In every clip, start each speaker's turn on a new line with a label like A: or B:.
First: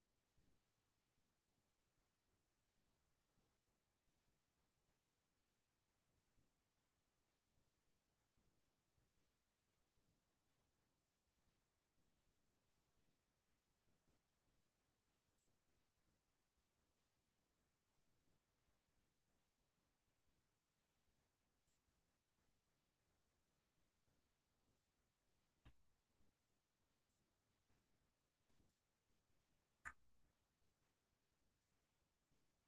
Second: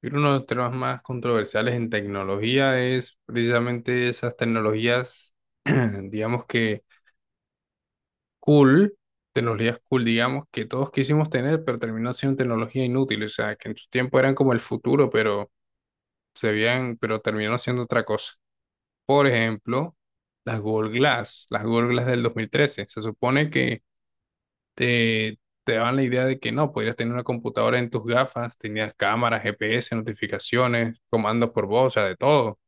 A: Creo que uno de los temas más controversiales en tecnología es precisamente esas tecnologías, digamos que cool, tecnologías cool, digamos, que todos quisimos tener, pero terminó siendo tecnología inútil, o sea, que en su tiempo eran como el futuro, pero se veían, pero terminó siendo otra cosa. Por ejemplo, las Google Glass del 2013. Se supone que te daban la idea de que no, podías tener una computadora en tus gafas, tenías cámaras, GPS, notificaciones, comandos por voz, o sea, de todo.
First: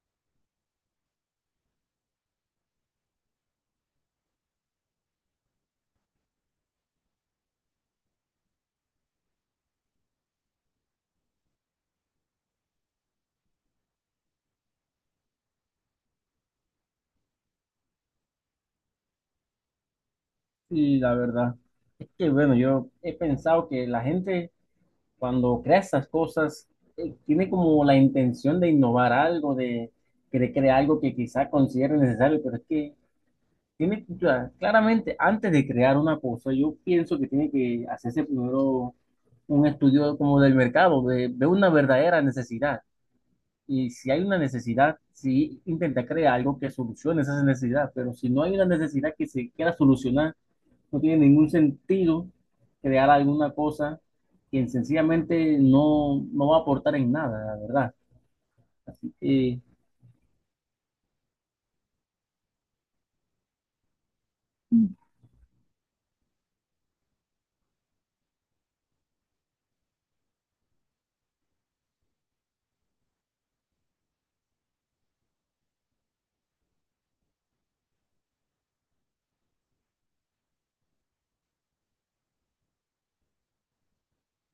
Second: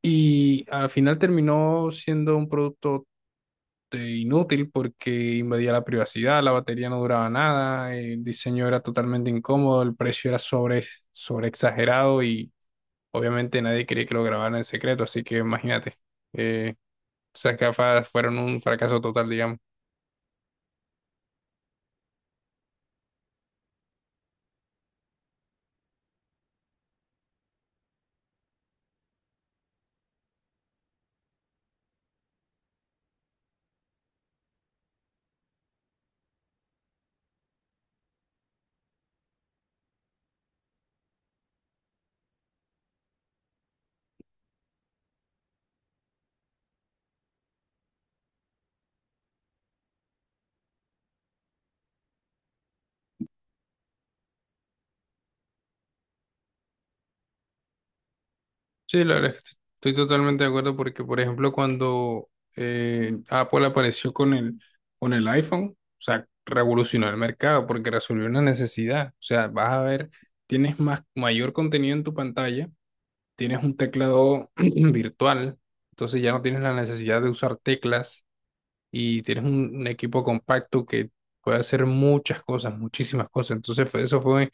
A: Y al final terminó siendo un producto inútil porque invadía la privacidad, la batería no duraba nada, el diseño era totalmente incómodo, el precio era sobre exagerado y obviamente nadie quería que lo grabaran en secreto, así que imagínate, eh, esas gafas fueron un fracaso total, digamos.
B: Sí, la verdad. Es que bueno, yo he pensado que la gente cuando crea estas cosas tiene como la intención de innovar algo, de crear algo que quizá considere necesario, pero es que tiene que, claramente antes de crear una cosa, yo pienso que tiene que hacerse primero un estudio como del mercado, de una verdadera necesidad. Y si hay una necesidad, sí intenta crear algo que solucione esa necesidad, pero si no hay una necesidad que se quiera solucionar, no tiene ningún sentido crear alguna cosa que sencillamente no va a aportar en nada, la verdad.
A: Sí, la verdad es que
B: Y,
A: estoy totalmente de acuerdo porque, por ejemplo, cuando Apple apareció con con el iPhone, o sea, revolucionó el mercado porque resolvió una necesidad. O sea, vas a ver, tienes más, mayor contenido en tu pantalla, tienes un teclado virtual, entonces ya no tienes la necesidad de usar teclas y tienes un equipo compacto que puede hacer muchas cosas, muchísimas cosas. Entonces, eso fue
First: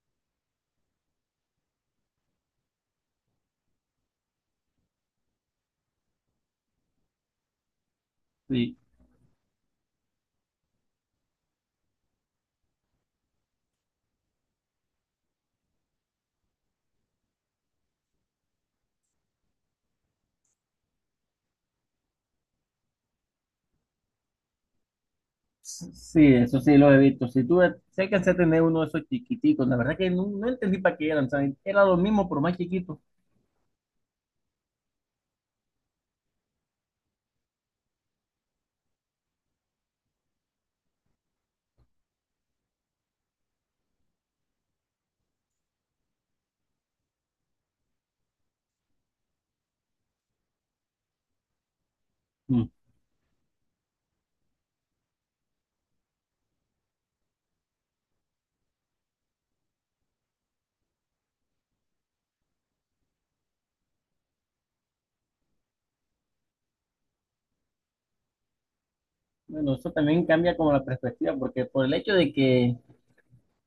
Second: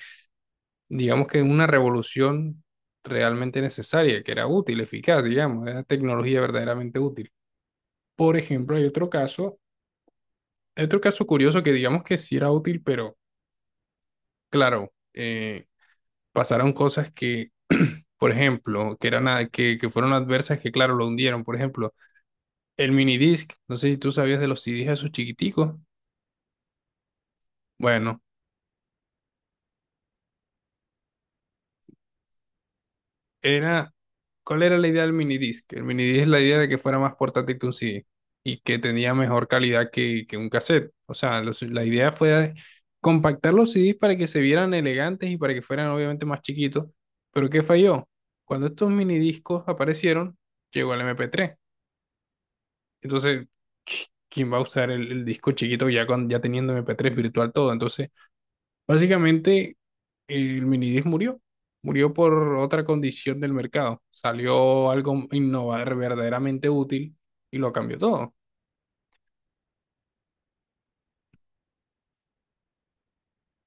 A: digamos que una revolución realmente necesaria, que era útil, eficaz, digamos, era tecnología verdaderamente útil. Por ejemplo,
B: sí.
A: hay otro caso curioso que digamos que sí era útil, pero claro, pasaron cosas por ejemplo, que que fueron adversas, que claro, lo hundieron. Por ejemplo, el minidisc, no sé si tú sabías de los CDs esos chiquiticos.
B: Sí, eso sí lo he visto. Si tú sé que
A: Bueno,
B: alcancé a tener uno de esos chiquiticos, la verdad que no entendí para qué eran, ¿sabes? Era lo mismo, pero más chiquito.
A: era, ¿cuál era la idea del minidisc? El minidisc, la idea era que fuera más portátil que un CD y que tenía mejor calidad que un cassette. O sea, la idea fue compactar los CDs para que se vieran elegantes y para que fueran obviamente más chiquitos. Pero ¿qué falló? Cuando estos minidiscos aparecieron, llegó el MP3.
B: Mm.
A: Entonces, ¿quién va a usar el disco chiquito ya, con, ya teniendo MP3 virtual todo? Entonces, básicamente, el Minidisc murió. Murió por otra condición del mercado. Salió algo innovar verdaderamente útil y lo cambió todo.
B: Bueno, eso también cambia como la perspectiva, porque por el hecho de que,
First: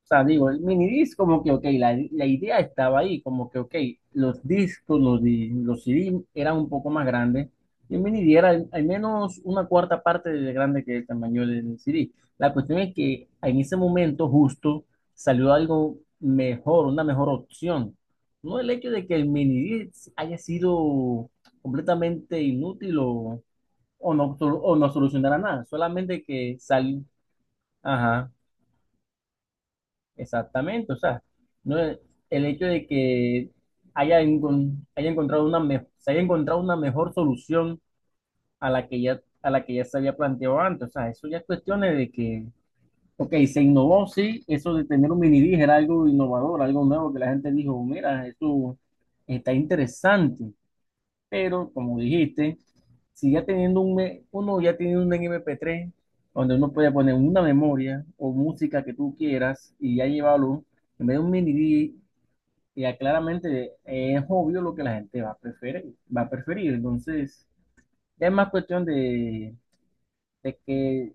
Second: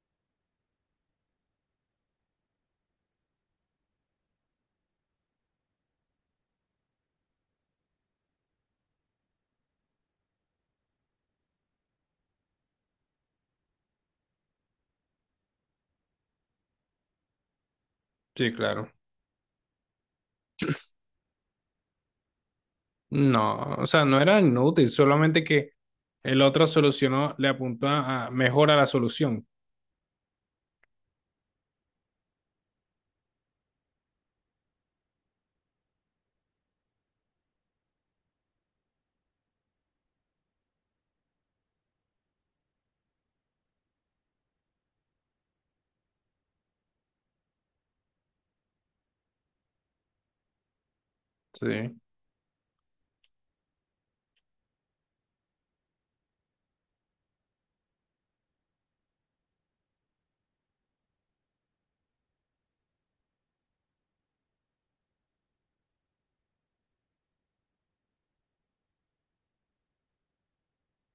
B: o sea, digo, el minidisc como que, ok, la idea estaba ahí, como que, ok, los discos, los C d eran un poco más grandes, y el minidisc era al menos una cuarta parte de grande que el tamaño del c d. La cuestión es que en ese momento justo salió algo mejor, una mejor opción.
A: Sí,
B: No el
A: claro.
B: hecho de que el minidisc haya sido completamente inútil
A: No, o sea, no era
B: o
A: inútil,
B: no solucionara
A: solamente
B: nada,
A: que
B: solamente
A: el
B: que
A: otro
B: salió.
A: solucionó, le apuntó a mejora la solución.
B: Exactamente, o sea, no es- el hecho de que haya encontrado se haya encontrado una mejor solución a la que ya, a la que ya se había planteado antes, o sea, eso ya es cuestiones de que, ok, se innovó, sí, eso de tener un mini dig era algo innovador, algo nuevo que la gente dijo, mira, eso está interesante,
A: Sí,
B: pero, como dijiste, si ya teniendo uno ya tiene un MP3 donde uno puede poner una memoria o música que tú quieras y ya llevarlo, en vez de un mini disc, ya claramente es obvio lo que la gente va a preferir, va a preferir. Entonces, ya es más cuestión de que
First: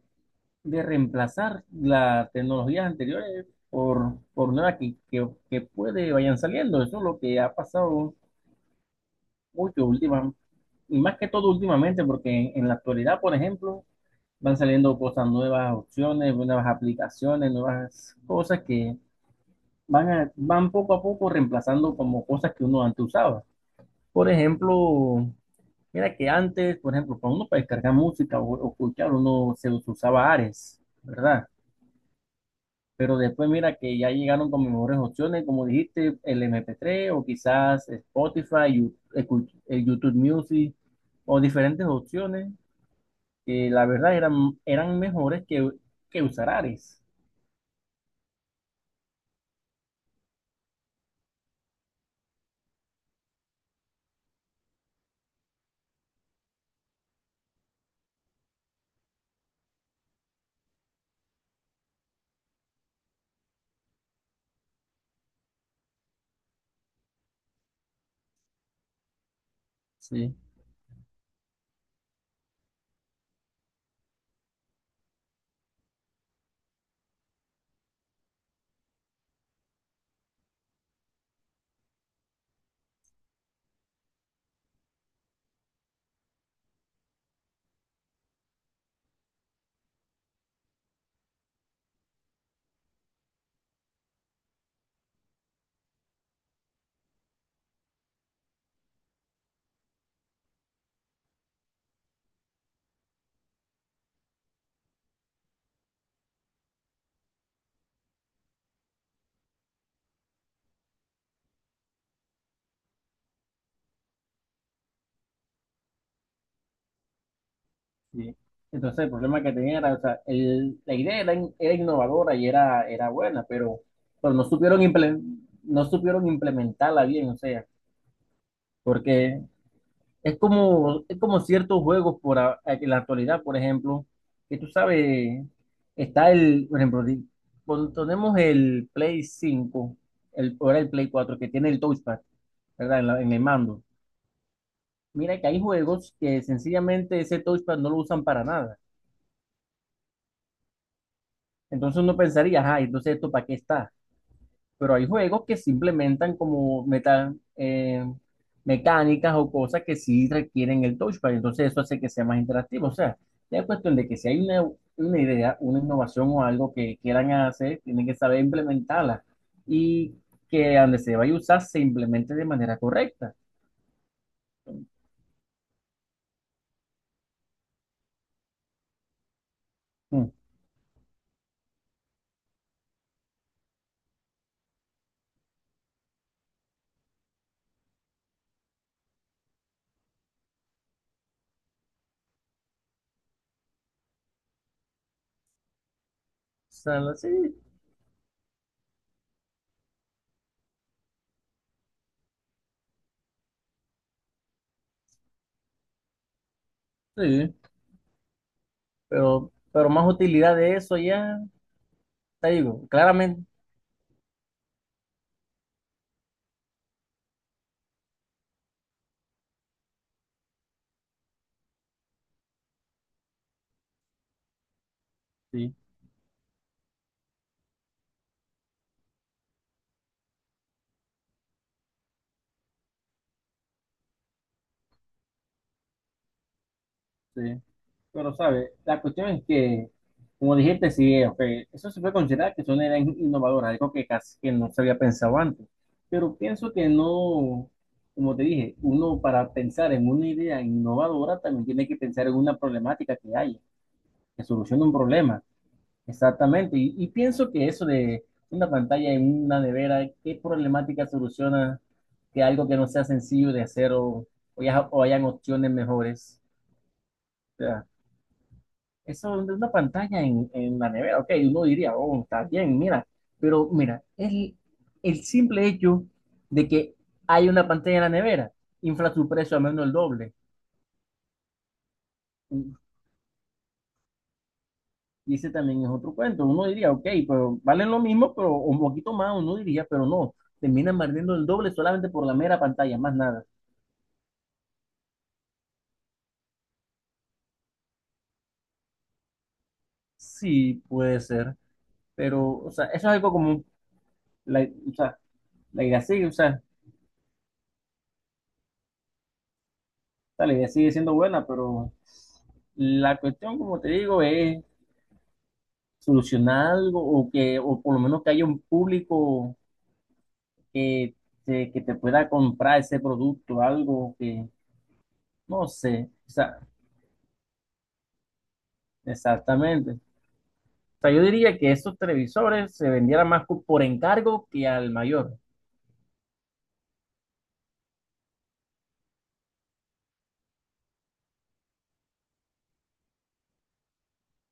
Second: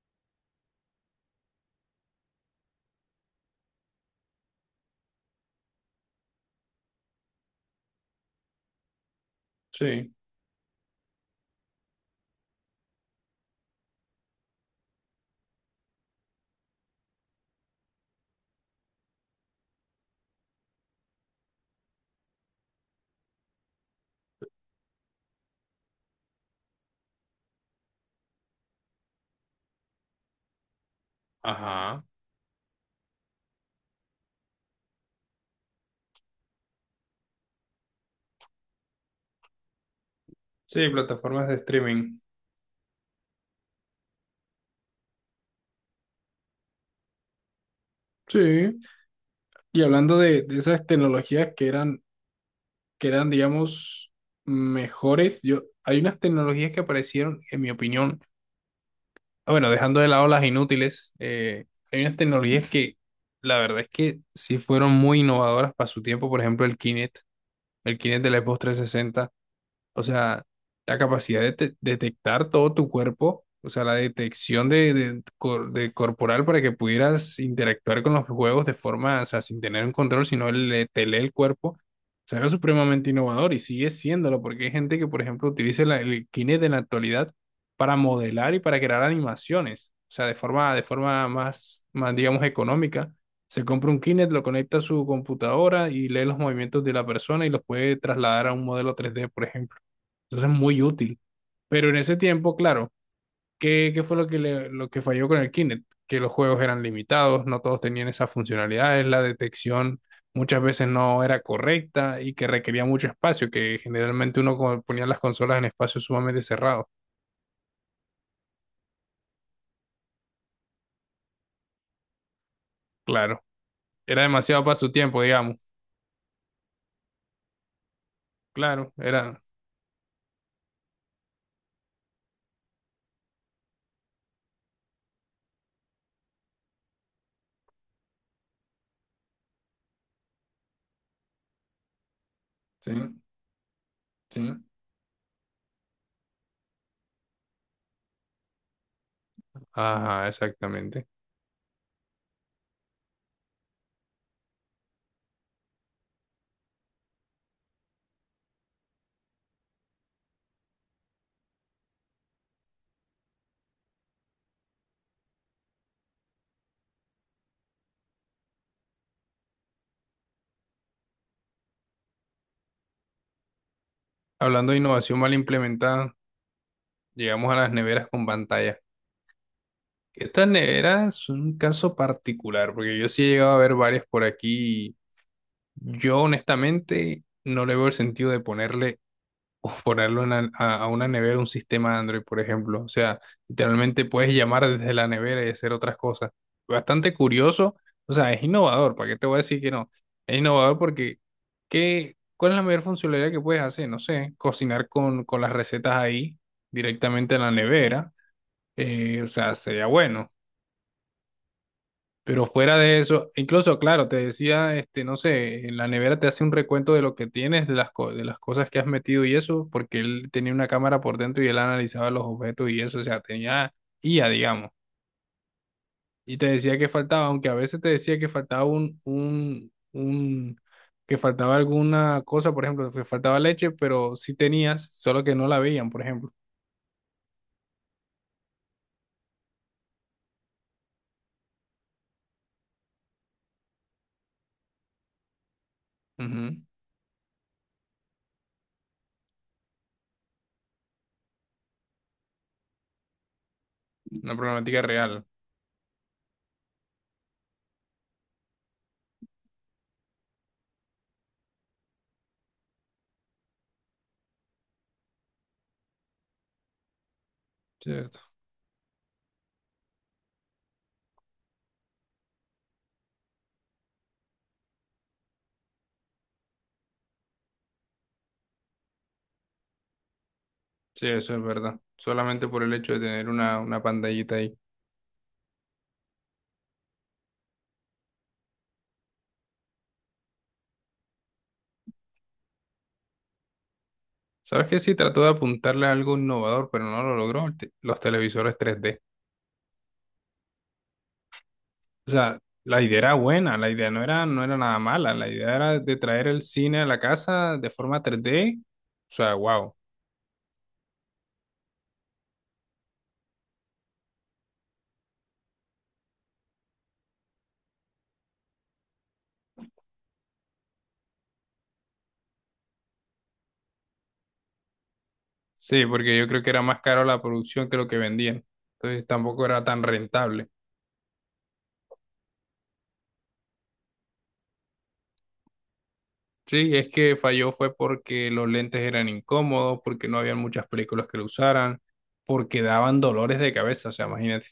B: de reemplazar las tecnologías anteriores por nuevas que puede vayan saliendo. Eso es lo que ha pasado. Uy, que
A: sí,
B: última, y más que todo últimamente, porque en la actualidad, por ejemplo, van saliendo cosas nuevas, opciones, nuevas aplicaciones, nuevas cosas que van, van poco a poco reemplazando como cosas que uno antes usaba. Por ejemplo, mira que antes, por ejemplo, para uno para descargar música o escuchar, uno se usaba Ares, ¿verdad?
A: ajá.
B: Pero después mira que ya llegaron con mejores opciones, como dijiste, el mp tres o quizás Spotify, YouTube Music
A: Sí,
B: o
A: plataformas de
B: diferentes
A: streaming.
B: opciones que la verdad eran, eran mejores que usar Ares.
A: Sí. Y hablando de esas tecnologías que eran, digamos, mejores, yo, hay unas tecnologías que aparecieron, en mi opinión, bueno, dejando de lado las inútiles, hay unas tecnologías que la verdad es que sí fueron muy innovadoras para su tiempo. Por ejemplo, el Kinect del Xbox 360. O
B: Sí,
A: sea, la capacidad de detectar todo tu cuerpo, o sea, la detección de, de corporal para que pudieras interactuar con los juegos de forma, o sea, sin tener un control, sino le, te lee el cuerpo. O sea, era supremamente innovador y sigue siéndolo, porque hay gente que, por ejemplo, utiliza el Kinect en la actualidad para modelar y para crear animaciones. O sea, de forma más, más, digamos, económica. Se compra un Kinect, lo conecta a su computadora y lee los movimientos de la persona y los puede trasladar a un modelo 3D, por ejemplo. Entonces es muy útil. Pero en ese tiempo, claro, ¿qué, qué fue lo que, lo que falló con el Kinect? Que los juegos eran limitados, no todos tenían esas funcionalidades, la detección muchas veces no era correcta y que requería mucho espacio, que generalmente uno ponía las consolas en espacios sumamente cerrados.
B: sí. Entonces el problema que tenía era, o sea, la idea era, era innovadora y era, era
A: Claro,
B: buena,
A: era
B: pero no
A: demasiado para
B: supieron
A: su tiempo, digamos.
B: no supieron implementarla bien, o sea,
A: Claro, era...
B: porque es como, es como ciertos juegos en la actualidad, por ejemplo, que tú sabes, está el, por ejemplo, cuando tenemos el Play cinco, el, ahora el Play 4 que tiene el touchpad,
A: Sí,
B: ¿verdad? En, en el mando.
A: sí.
B: Mira que hay juegos que sencillamente ese touchpad no lo usan para nada.
A: Ajá, exactamente.
B: Entonces uno pensaría, ajá, entonces esto para qué está. Pero hay juegos que se implementan como meta, mecánicas o cosas que sí requieren el touchpad, entonces eso hace que sea más interactivo. O sea, ya es cuestión de que si hay una idea, una innovación o algo que quieran hacer, tienen que saber implementarla y que donde se vaya a usar se implemente de manera correcta.
A: Hablando de innovación mal implementada, llegamos a las neveras con pantalla.
B: Mm. O
A: Esta nevera es un caso particular, porque yo sí he llegado a ver varias por aquí. Yo honestamente no le veo el sentido de ponerle o ponerlo en a una nevera un sistema Android, por ejemplo. O sea, literalmente puedes llamar desde la nevera y hacer otras cosas.
B: sea,
A: Bastante
B: la- sí,
A: curioso, o sea, es innovador, ¿para qué te voy a decir que no? Es innovador porque ¿cuál es la mayor funcionalidad que puedes hacer? No sé, cocinar con las recetas ahí directamente en la
B: sí,
A: nevera. O sea, sería
B: pero más
A: bueno.
B: utilidad de eso ya,
A: Pero
B: te
A: fuera
B: digo,
A: de eso,
B: claramente.
A: incluso, claro, te decía, este, no sé, en la nevera te hace un recuento de lo que tienes, de las, de las cosas que has metido y eso, porque él tenía una cámara por dentro y él analizaba los objetos y eso, o sea, tenía IA, digamos.
B: Sí,
A: Y te decía que faltaba, aunque a veces te decía que faltaba un, que faltaba alguna cosa, por ejemplo, que faltaba leche, pero sí tenías, solo que no la veían, por ejemplo.
B: sí. Pero, ¿sabes? La cuestión es que, como dijiste, sí, ok, eso se puede considerar que son ideas innovadoras, algo que casi que no se había pensado antes. Pero
A: Ujú.
B: pienso que no, como te dije, uno para pensar en una idea innovadora también tiene que pensar en una problemática que hay,
A: Una
B: que
A: problemática
B: solucione un
A: real,
B: problema. Exactamente. Y pienso que eso de una pantalla en una nevera, ¿qué problemática soluciona que algo que no sea sencillo de hacer o, o hayan opciones mejores? O sea,
A: ¿cierto?
B: eso de una pantalla en la nevera, ok, uno diría, oh, está bien, mira, pero mira, el simple hecho de que hay una pantalla en la nevera infla su precio a menos el doble.
A: Sí, eso es verdad. Solamente por el hecho de tener una pantallita ahí.
B: Y ese también es otro cuento. Uno diría, ok, pero valen lo mismo, pero un poquito más, uno diría, pero no, terminan perdiendo el doble solamente por la mera pantalla, más nada.
A: ¿Sabes qué? Sí, trató de apuntarle a algo innovador, pero no lo logró, el los televisores 3D.
B: Sí, puede ser,
A: O sea,
B: pero, o
A: la
B: sea, eso
A: idea
B: es
A: era
B: algo
A: buena,
B: como,
A: la idea no era, no era
B: la,
A: nada
B: o
A: mala,
B: sea,
A: la idea era
B: la
A: de
B: idea
A: traer
B: sigue, o
A: el
B: sea,
A: cine a la casa de forma 3D. O sea, wow.
B: la idea sigue siendo buena, pero la cuestión, como te digo, es solucionar algo o que, o por lo menos que haya un público que que te pueda comprar ese producto, algo que, no
A: Sí,
B: sé,
A: porque yo
B: o
A: creo que
B: sea,
A: era más caro la producción que lo que vendían. Entonces tampoco era tan
B: exactamente. O
A: rentable.
B: sea, yo diría que esos televisores se vendieran más por encargo que al mayor.
A: Sí, es que falló fue porque los lentes eran incómodos, porque no habían muchas películas que lo usaran, porque daban dolores de cabeza, o sea, imagínate.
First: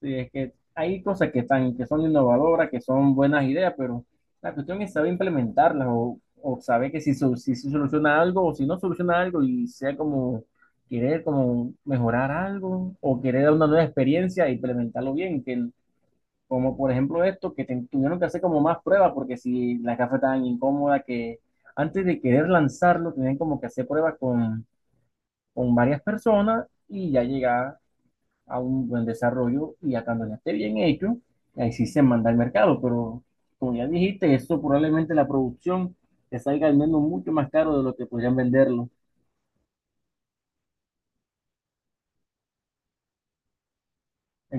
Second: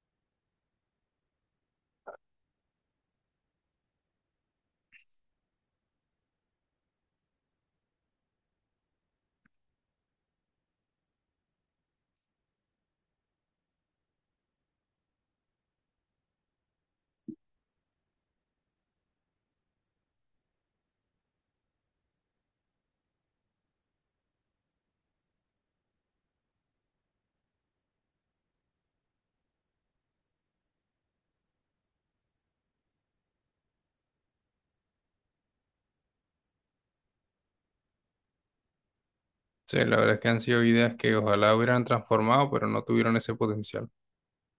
B: Sí, es que hay cosas que están, que son innovadoras, que son buenas ideas, pero la cuestión es saber implementarlas o saber que si, su si se soluciona algo o si no soluciona algo y sea como querer como mejorar algo o querer dar una nueva experiencia e implementarlo bien, como por ejemplo esto, tuvieron que hacer como más pruebas porque si la caja tan incómoda que antes de querer lanzarlo, tenían como que hacer pruebas con varias personas y ya llegar a un buen desarrollo y a cuando ya esté bien hecho, ahí sí se manda al mercado, pero como ya dijiste, eso probablemente la producción te salga al menos mucho más caro de lo que podrían venderlo en
A: Sí, la verdad es que han sido ideas que ojalá hubieran transformado, pero no tuvieron ese potencial.